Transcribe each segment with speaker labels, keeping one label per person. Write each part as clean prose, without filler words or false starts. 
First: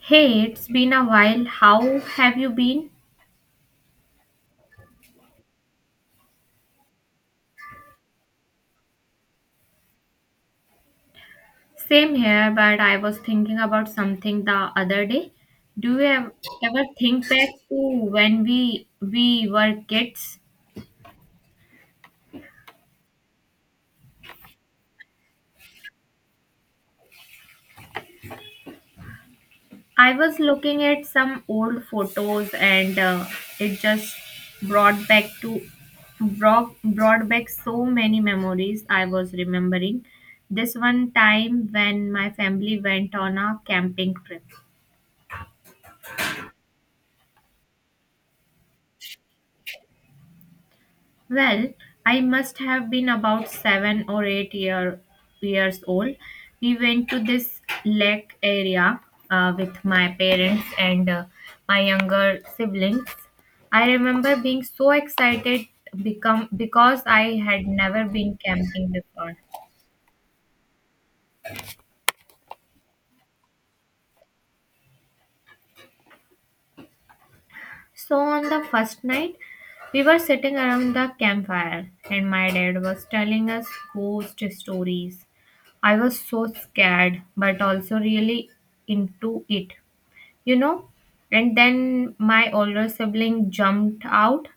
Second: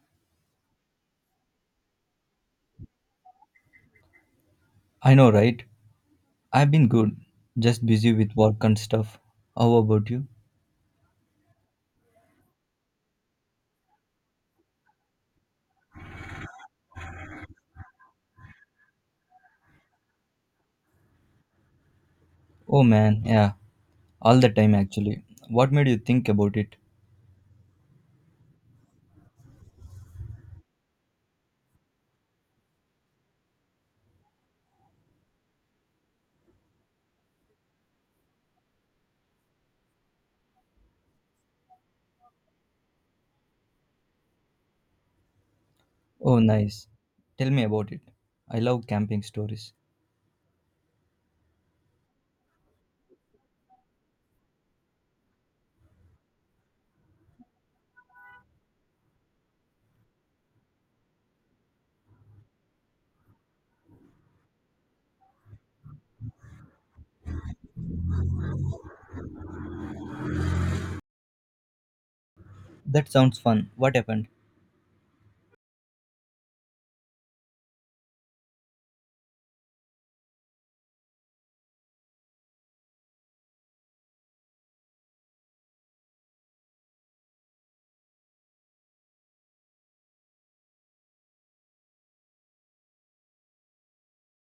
Speaker 1: Hey, it's been a while. How have you been?
Speaker 2: I know, right? I've been good, just busy with work and stuff. How about you?
Speaker 1: Same here, but I was thinking about something the other day. Do you ev- Ever think back to when we were kids?
Speaker 2: Oh man, yeah, all the time actually. What made you think about it?
Speaker 1: I was looking at some old photos and it just brought back to brought back so many memories. I was remembering this one time when my family went on a camping trip.
Speaker 2: Oh, nice. Tell me about it. I love camping stories.
Speaker 1: Well, I must have been about seven or eight-year, years old. We went to this lake area with my parents and my younger siblings. I remember being so excited become because I had never been camping before.
Speaker 2: That sounds fun. What happened?
Speaker 1: So on the first night, we were sitting around the campfire, and my dad was telling us ghost stories. I was so scared, but also really into it, you know. And then my older sibling jumped out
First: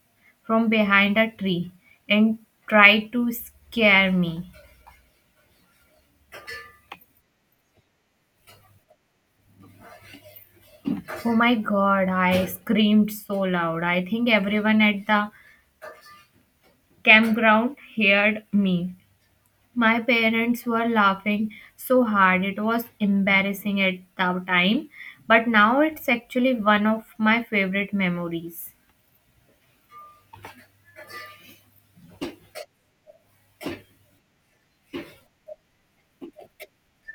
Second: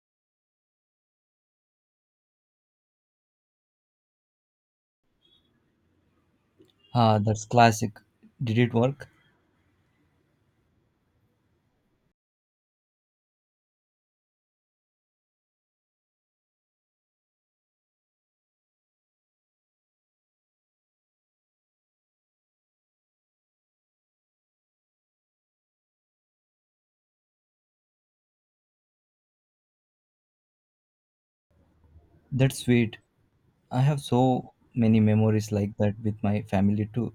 Speaker 1: from behind a tree and tried to scare me.
Speaker 2: Ah, that's classic. Did it work?
Speaker 1: Oh my god, I screamed so loud. I think everyone at the campground heard me. My parents were laughing so hard it was embarrassing at the time, but now it's actually one of my favorite memories.
Speaker 2: That's sweet. I have so many memories like that with my family too.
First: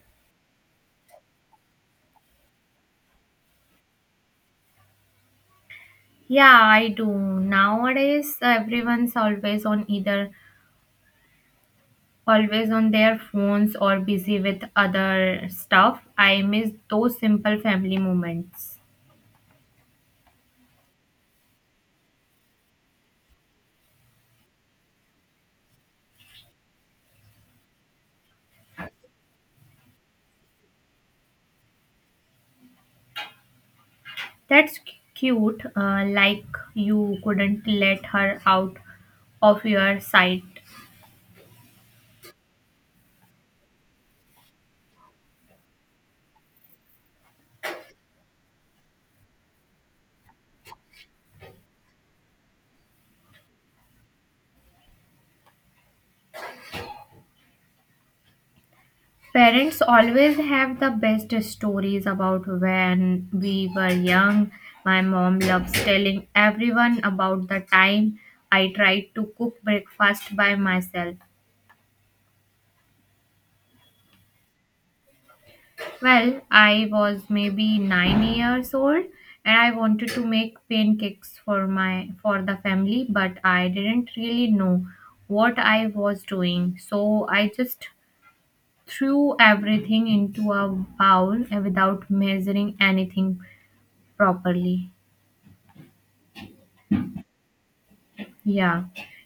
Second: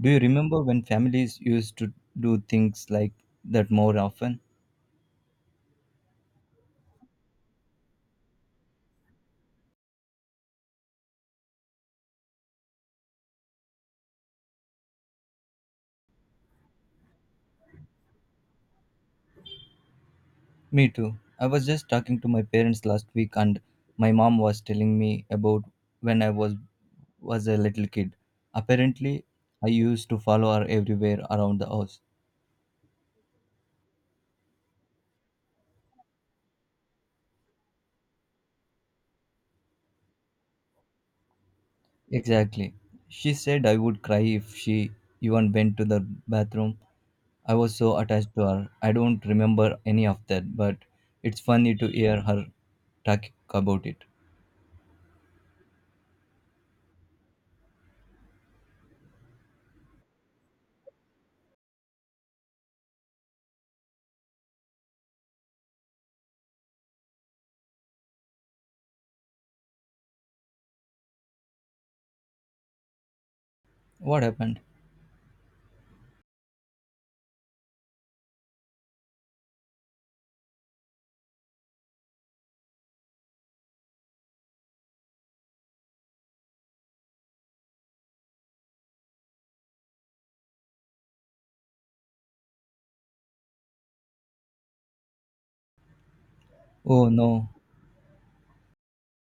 Speaker 2: Do you remember when families used to do things like that more often?
Speaker 1: Yeah, I do. Nowadays, everyone's always on either always on their phones or busy with other stuff. I miss those simple family moments.
Speaker 2: Me too. I was just talking to my parents last week and my mom was telling me about when I was a little kid. Apparently, I used to follow her everywhere around the house.
Speaker 1: That's c- Cute, like you couldn't let her out of your sight.
Speaker 2: Exactly. She said I would cry if she even went to the bathroom. I was so attached to her. I don't remember any of that, but it's funny to hear her talk about it.
Speaker 1: Parents always have the best stories about when we were young. My mom loves telling everyone about the time I tried to cook breakfast by myself.
Speaker 2: What happened?
Speaker 1: Well, I was maybe 9 years old and I wanted to make pancakes for the family, but I didn't really know what I was doing. So I just threw everything into a bowl without measuring anything properly.
Speaker 2: Oh no,
Speaker 1: Yeah,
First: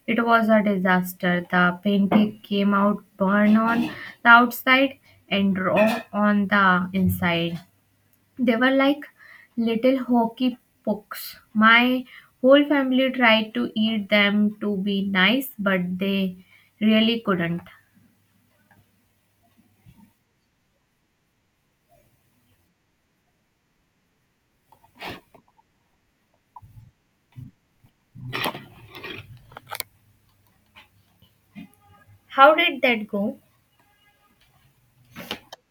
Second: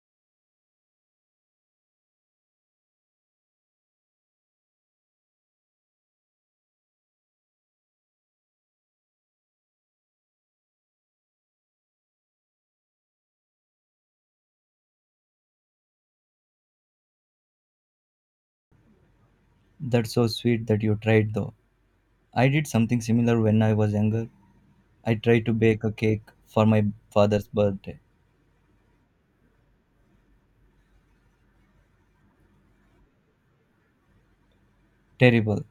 Speaker 1: it was a disaster. The painting came out burn on the outside and raw on the inside. They were like little hockey pucks. My whole family tried to eat them to be nice, but they really couldn't.
Speaker 2: that's so sweet that you tried though. I did something similar when I was younger. I tried to bake a cake for my father's birthday.
Speaker 1: How did that go?
Speaker 2: Terrible.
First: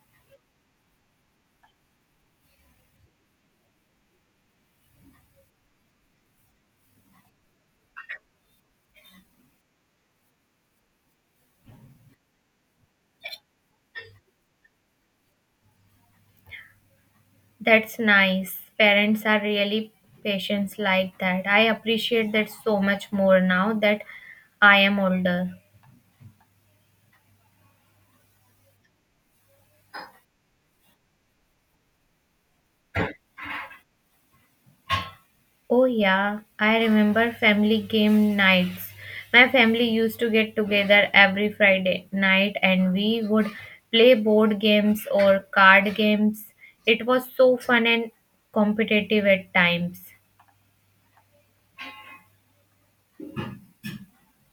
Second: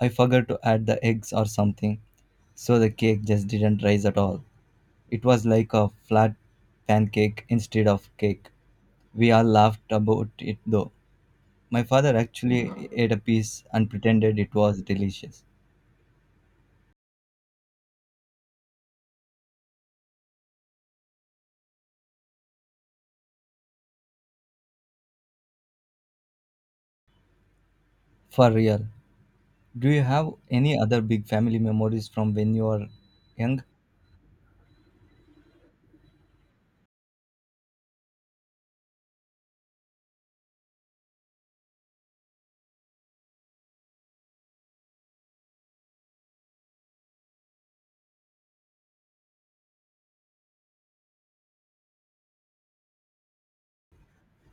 Speaker 2: I forgot to add the eggs or something, so the cake just didn't rise at all. It was like a flat pancake instead of cake. We all laughed about it though. My father actually ate a piece and pretended it was delicious.
Speaker 1: That's nice. Parents are really patient like that. I appreciate that so much more now that I am older.
Speaker 2: For real. Do you have any other big family memories from when you were young?
Speaker 1: Oh, yeah, I remember family game nights. My family used to get together every Friday night and we would play board games or card games. It was so fun and competitive at times.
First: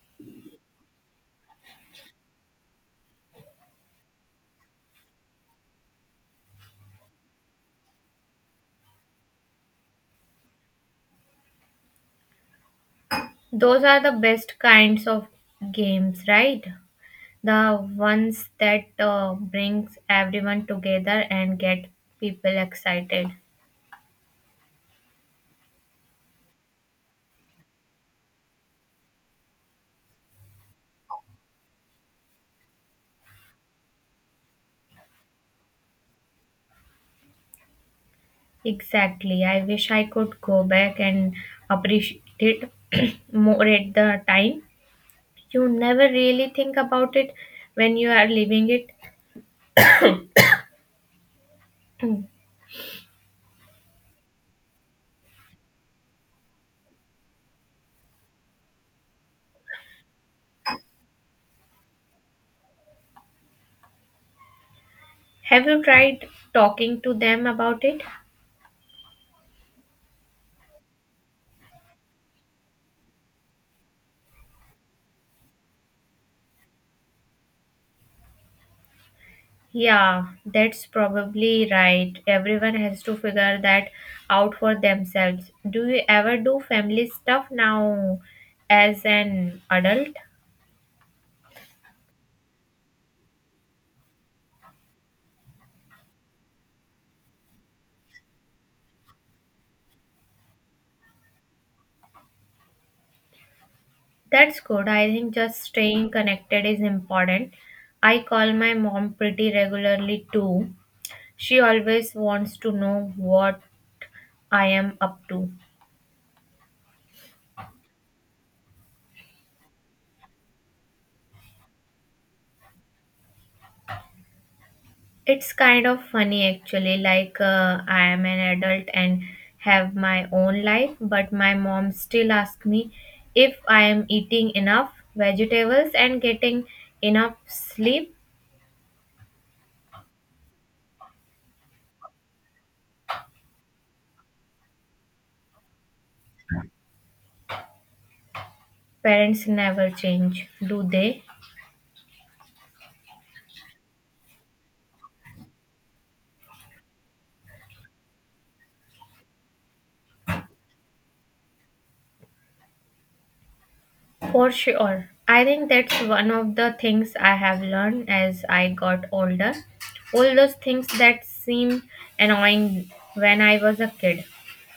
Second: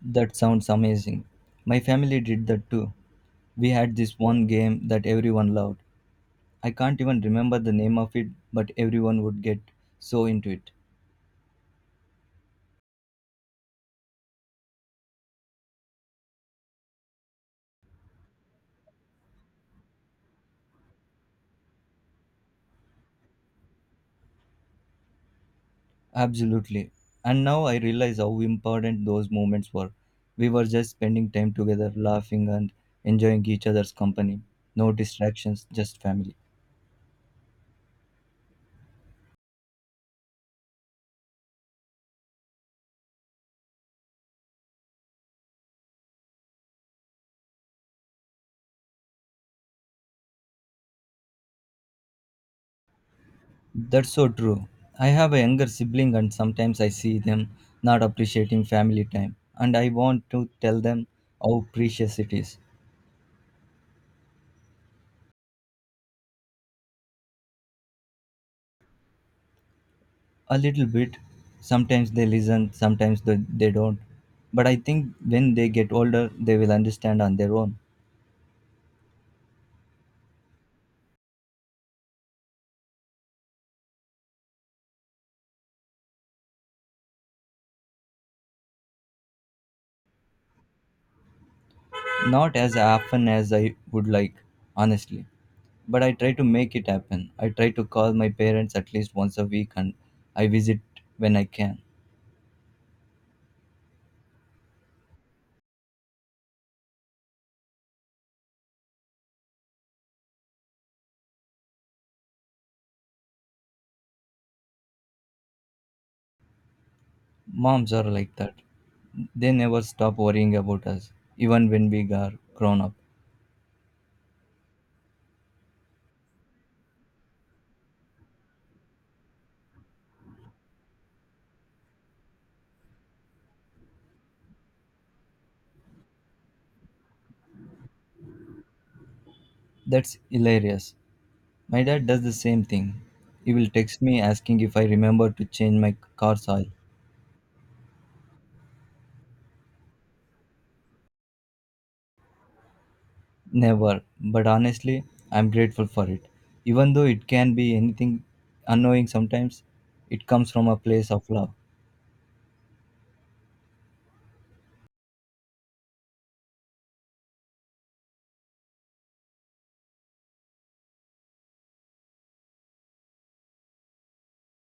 Speaker 2: That sounds amazing. My family did that too. We had this one game that everyone loved. I can't even remember the name of it, but everyone would get so into it.
Speaker 1: Those are the best kinds of games, right? The ones that brings everyone together and get people excited.
Speaker 2: Absolutely. And now I realize how important those moments were. We were just spending time together, laughing and enjoying each other's company. No distractions, just family.
Speaker 1: Exactly. I wish I could go back and appreciate it more at the time. You never really think about it when you are living it.
Speaker 2: That's so true. I have a younger sibling, and sometimes I see them not appreciating family time, and I want to tell them how precious it is.
Speaker 1: Have you tried talking to them about it?
Speaker 2: A little bit. Sometimes they listen, sometimes they don't, but I think when they get older they will understand on their own.
Speaker 1: Yeah, that's probably right. Everyone has to figure that out for themselves. Do you ever do family stuff now as an adult?
Speaker 2: Not as often as I would like, honestly, but I try to make it happen. I try to call my parents at least once a week and I visit when I can.
Speaker 1: That's good. I think just staying connected is important. I call my mom pretty regularly too. She always wants to know what I am up to.
Speaker 2: Moms are like that. They never stop worrying about us even when we are grown up.
Speaker 1: It's kind of funny actually, like I am an adult and have my own life, but my mom still asks me if I am eating enough vegetables and getting enough sleep.
Speaker 2: That's hilarious. My dad does the same thing. He will text me asking if I remember to change my car's oil.
Speaker 1: Parents never change, do they?
Speaker 2: Never, but honestly, I'm grateful for it. Even though it can be anything annoying sometimes, it comes from a place of love.
Speaker 1: For sure. I think that's one of the things I have learned as I got older. All those things that seemed annoying when I was a kid,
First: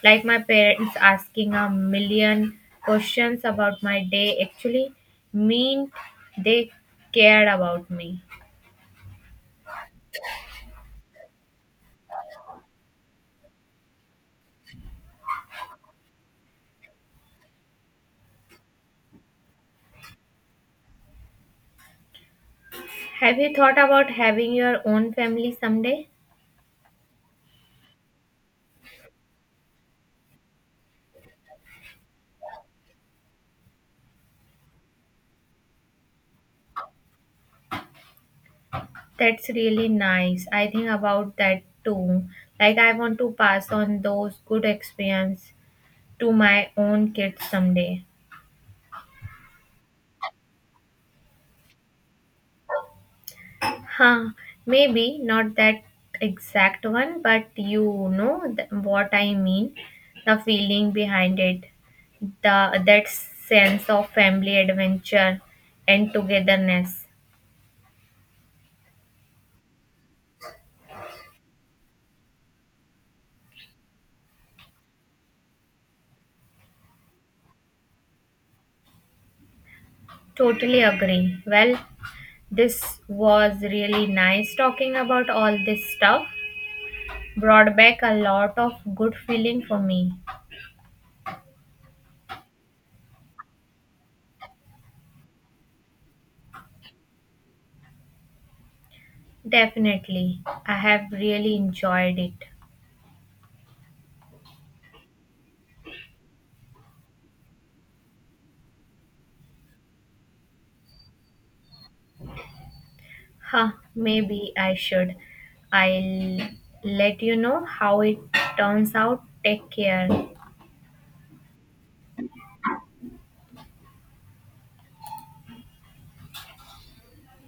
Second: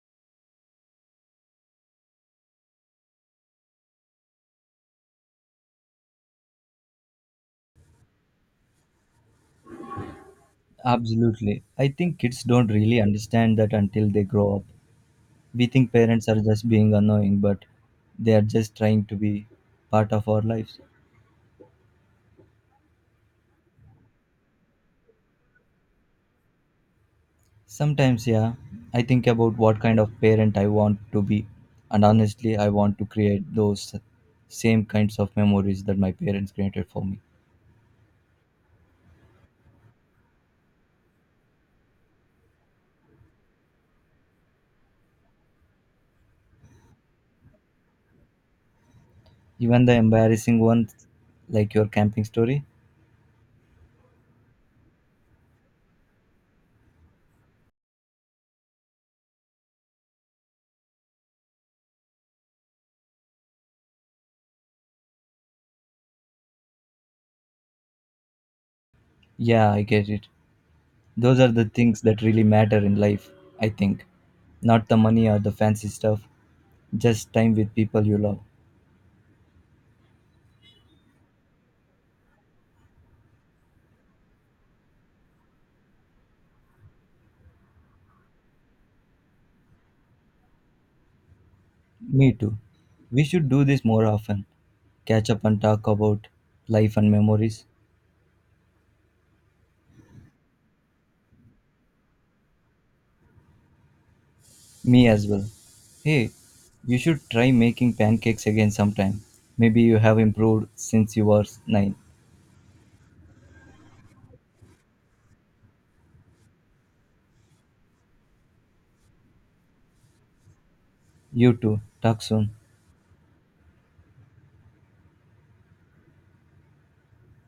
Speaker 1: like my parents asking 1,000,000 questions about my day, actually meant they cared about me.
Speaker 2: Absolutely. I think kids don't really understand that until they grow up. We think parents are just being annoying, but they are just trying to be part of our lives.
Speaker 1: Have you thought about having your own family someday?
Speaker 2: Sometimes, yeah, I think about what kind of parent I want to be, and honestly, I want to create those same kinds of memories that my parents created for me.
Speaker 1: That's really nice. I think about that too. Like, I want to pass on those good experiences to my own kids someday.
Speaker 2: Even the embarrassing ones, like your camping story.
Speaker 1: Huh, maybe not that exact one, but you know what I mean. The feeling behind it, the that sense of family adventure and togetherness.
Speaker 2: Yeah, I get it. Those are the things that really matter in life, I think. Not the money or the fancy stuff, just time with people you love.
Speaker 1: Totally agree. Well, this was really nice talking about all this stuff. Brought back a lot of good feeling for me.
Speaker 2: Me too. We should do this more often. Catch up and talk about life and memories.
Speaker 1: Definitely. I have really enjoyed it.
Speaker 2: Me as well. Hey, you should try making pancakes again sometime. Maybe you have improved since you were 9.
Speaker 1: Huh, maybe I should. I'll let you know how it turns out. Take care.
Speaker 2: You too. Talk soon.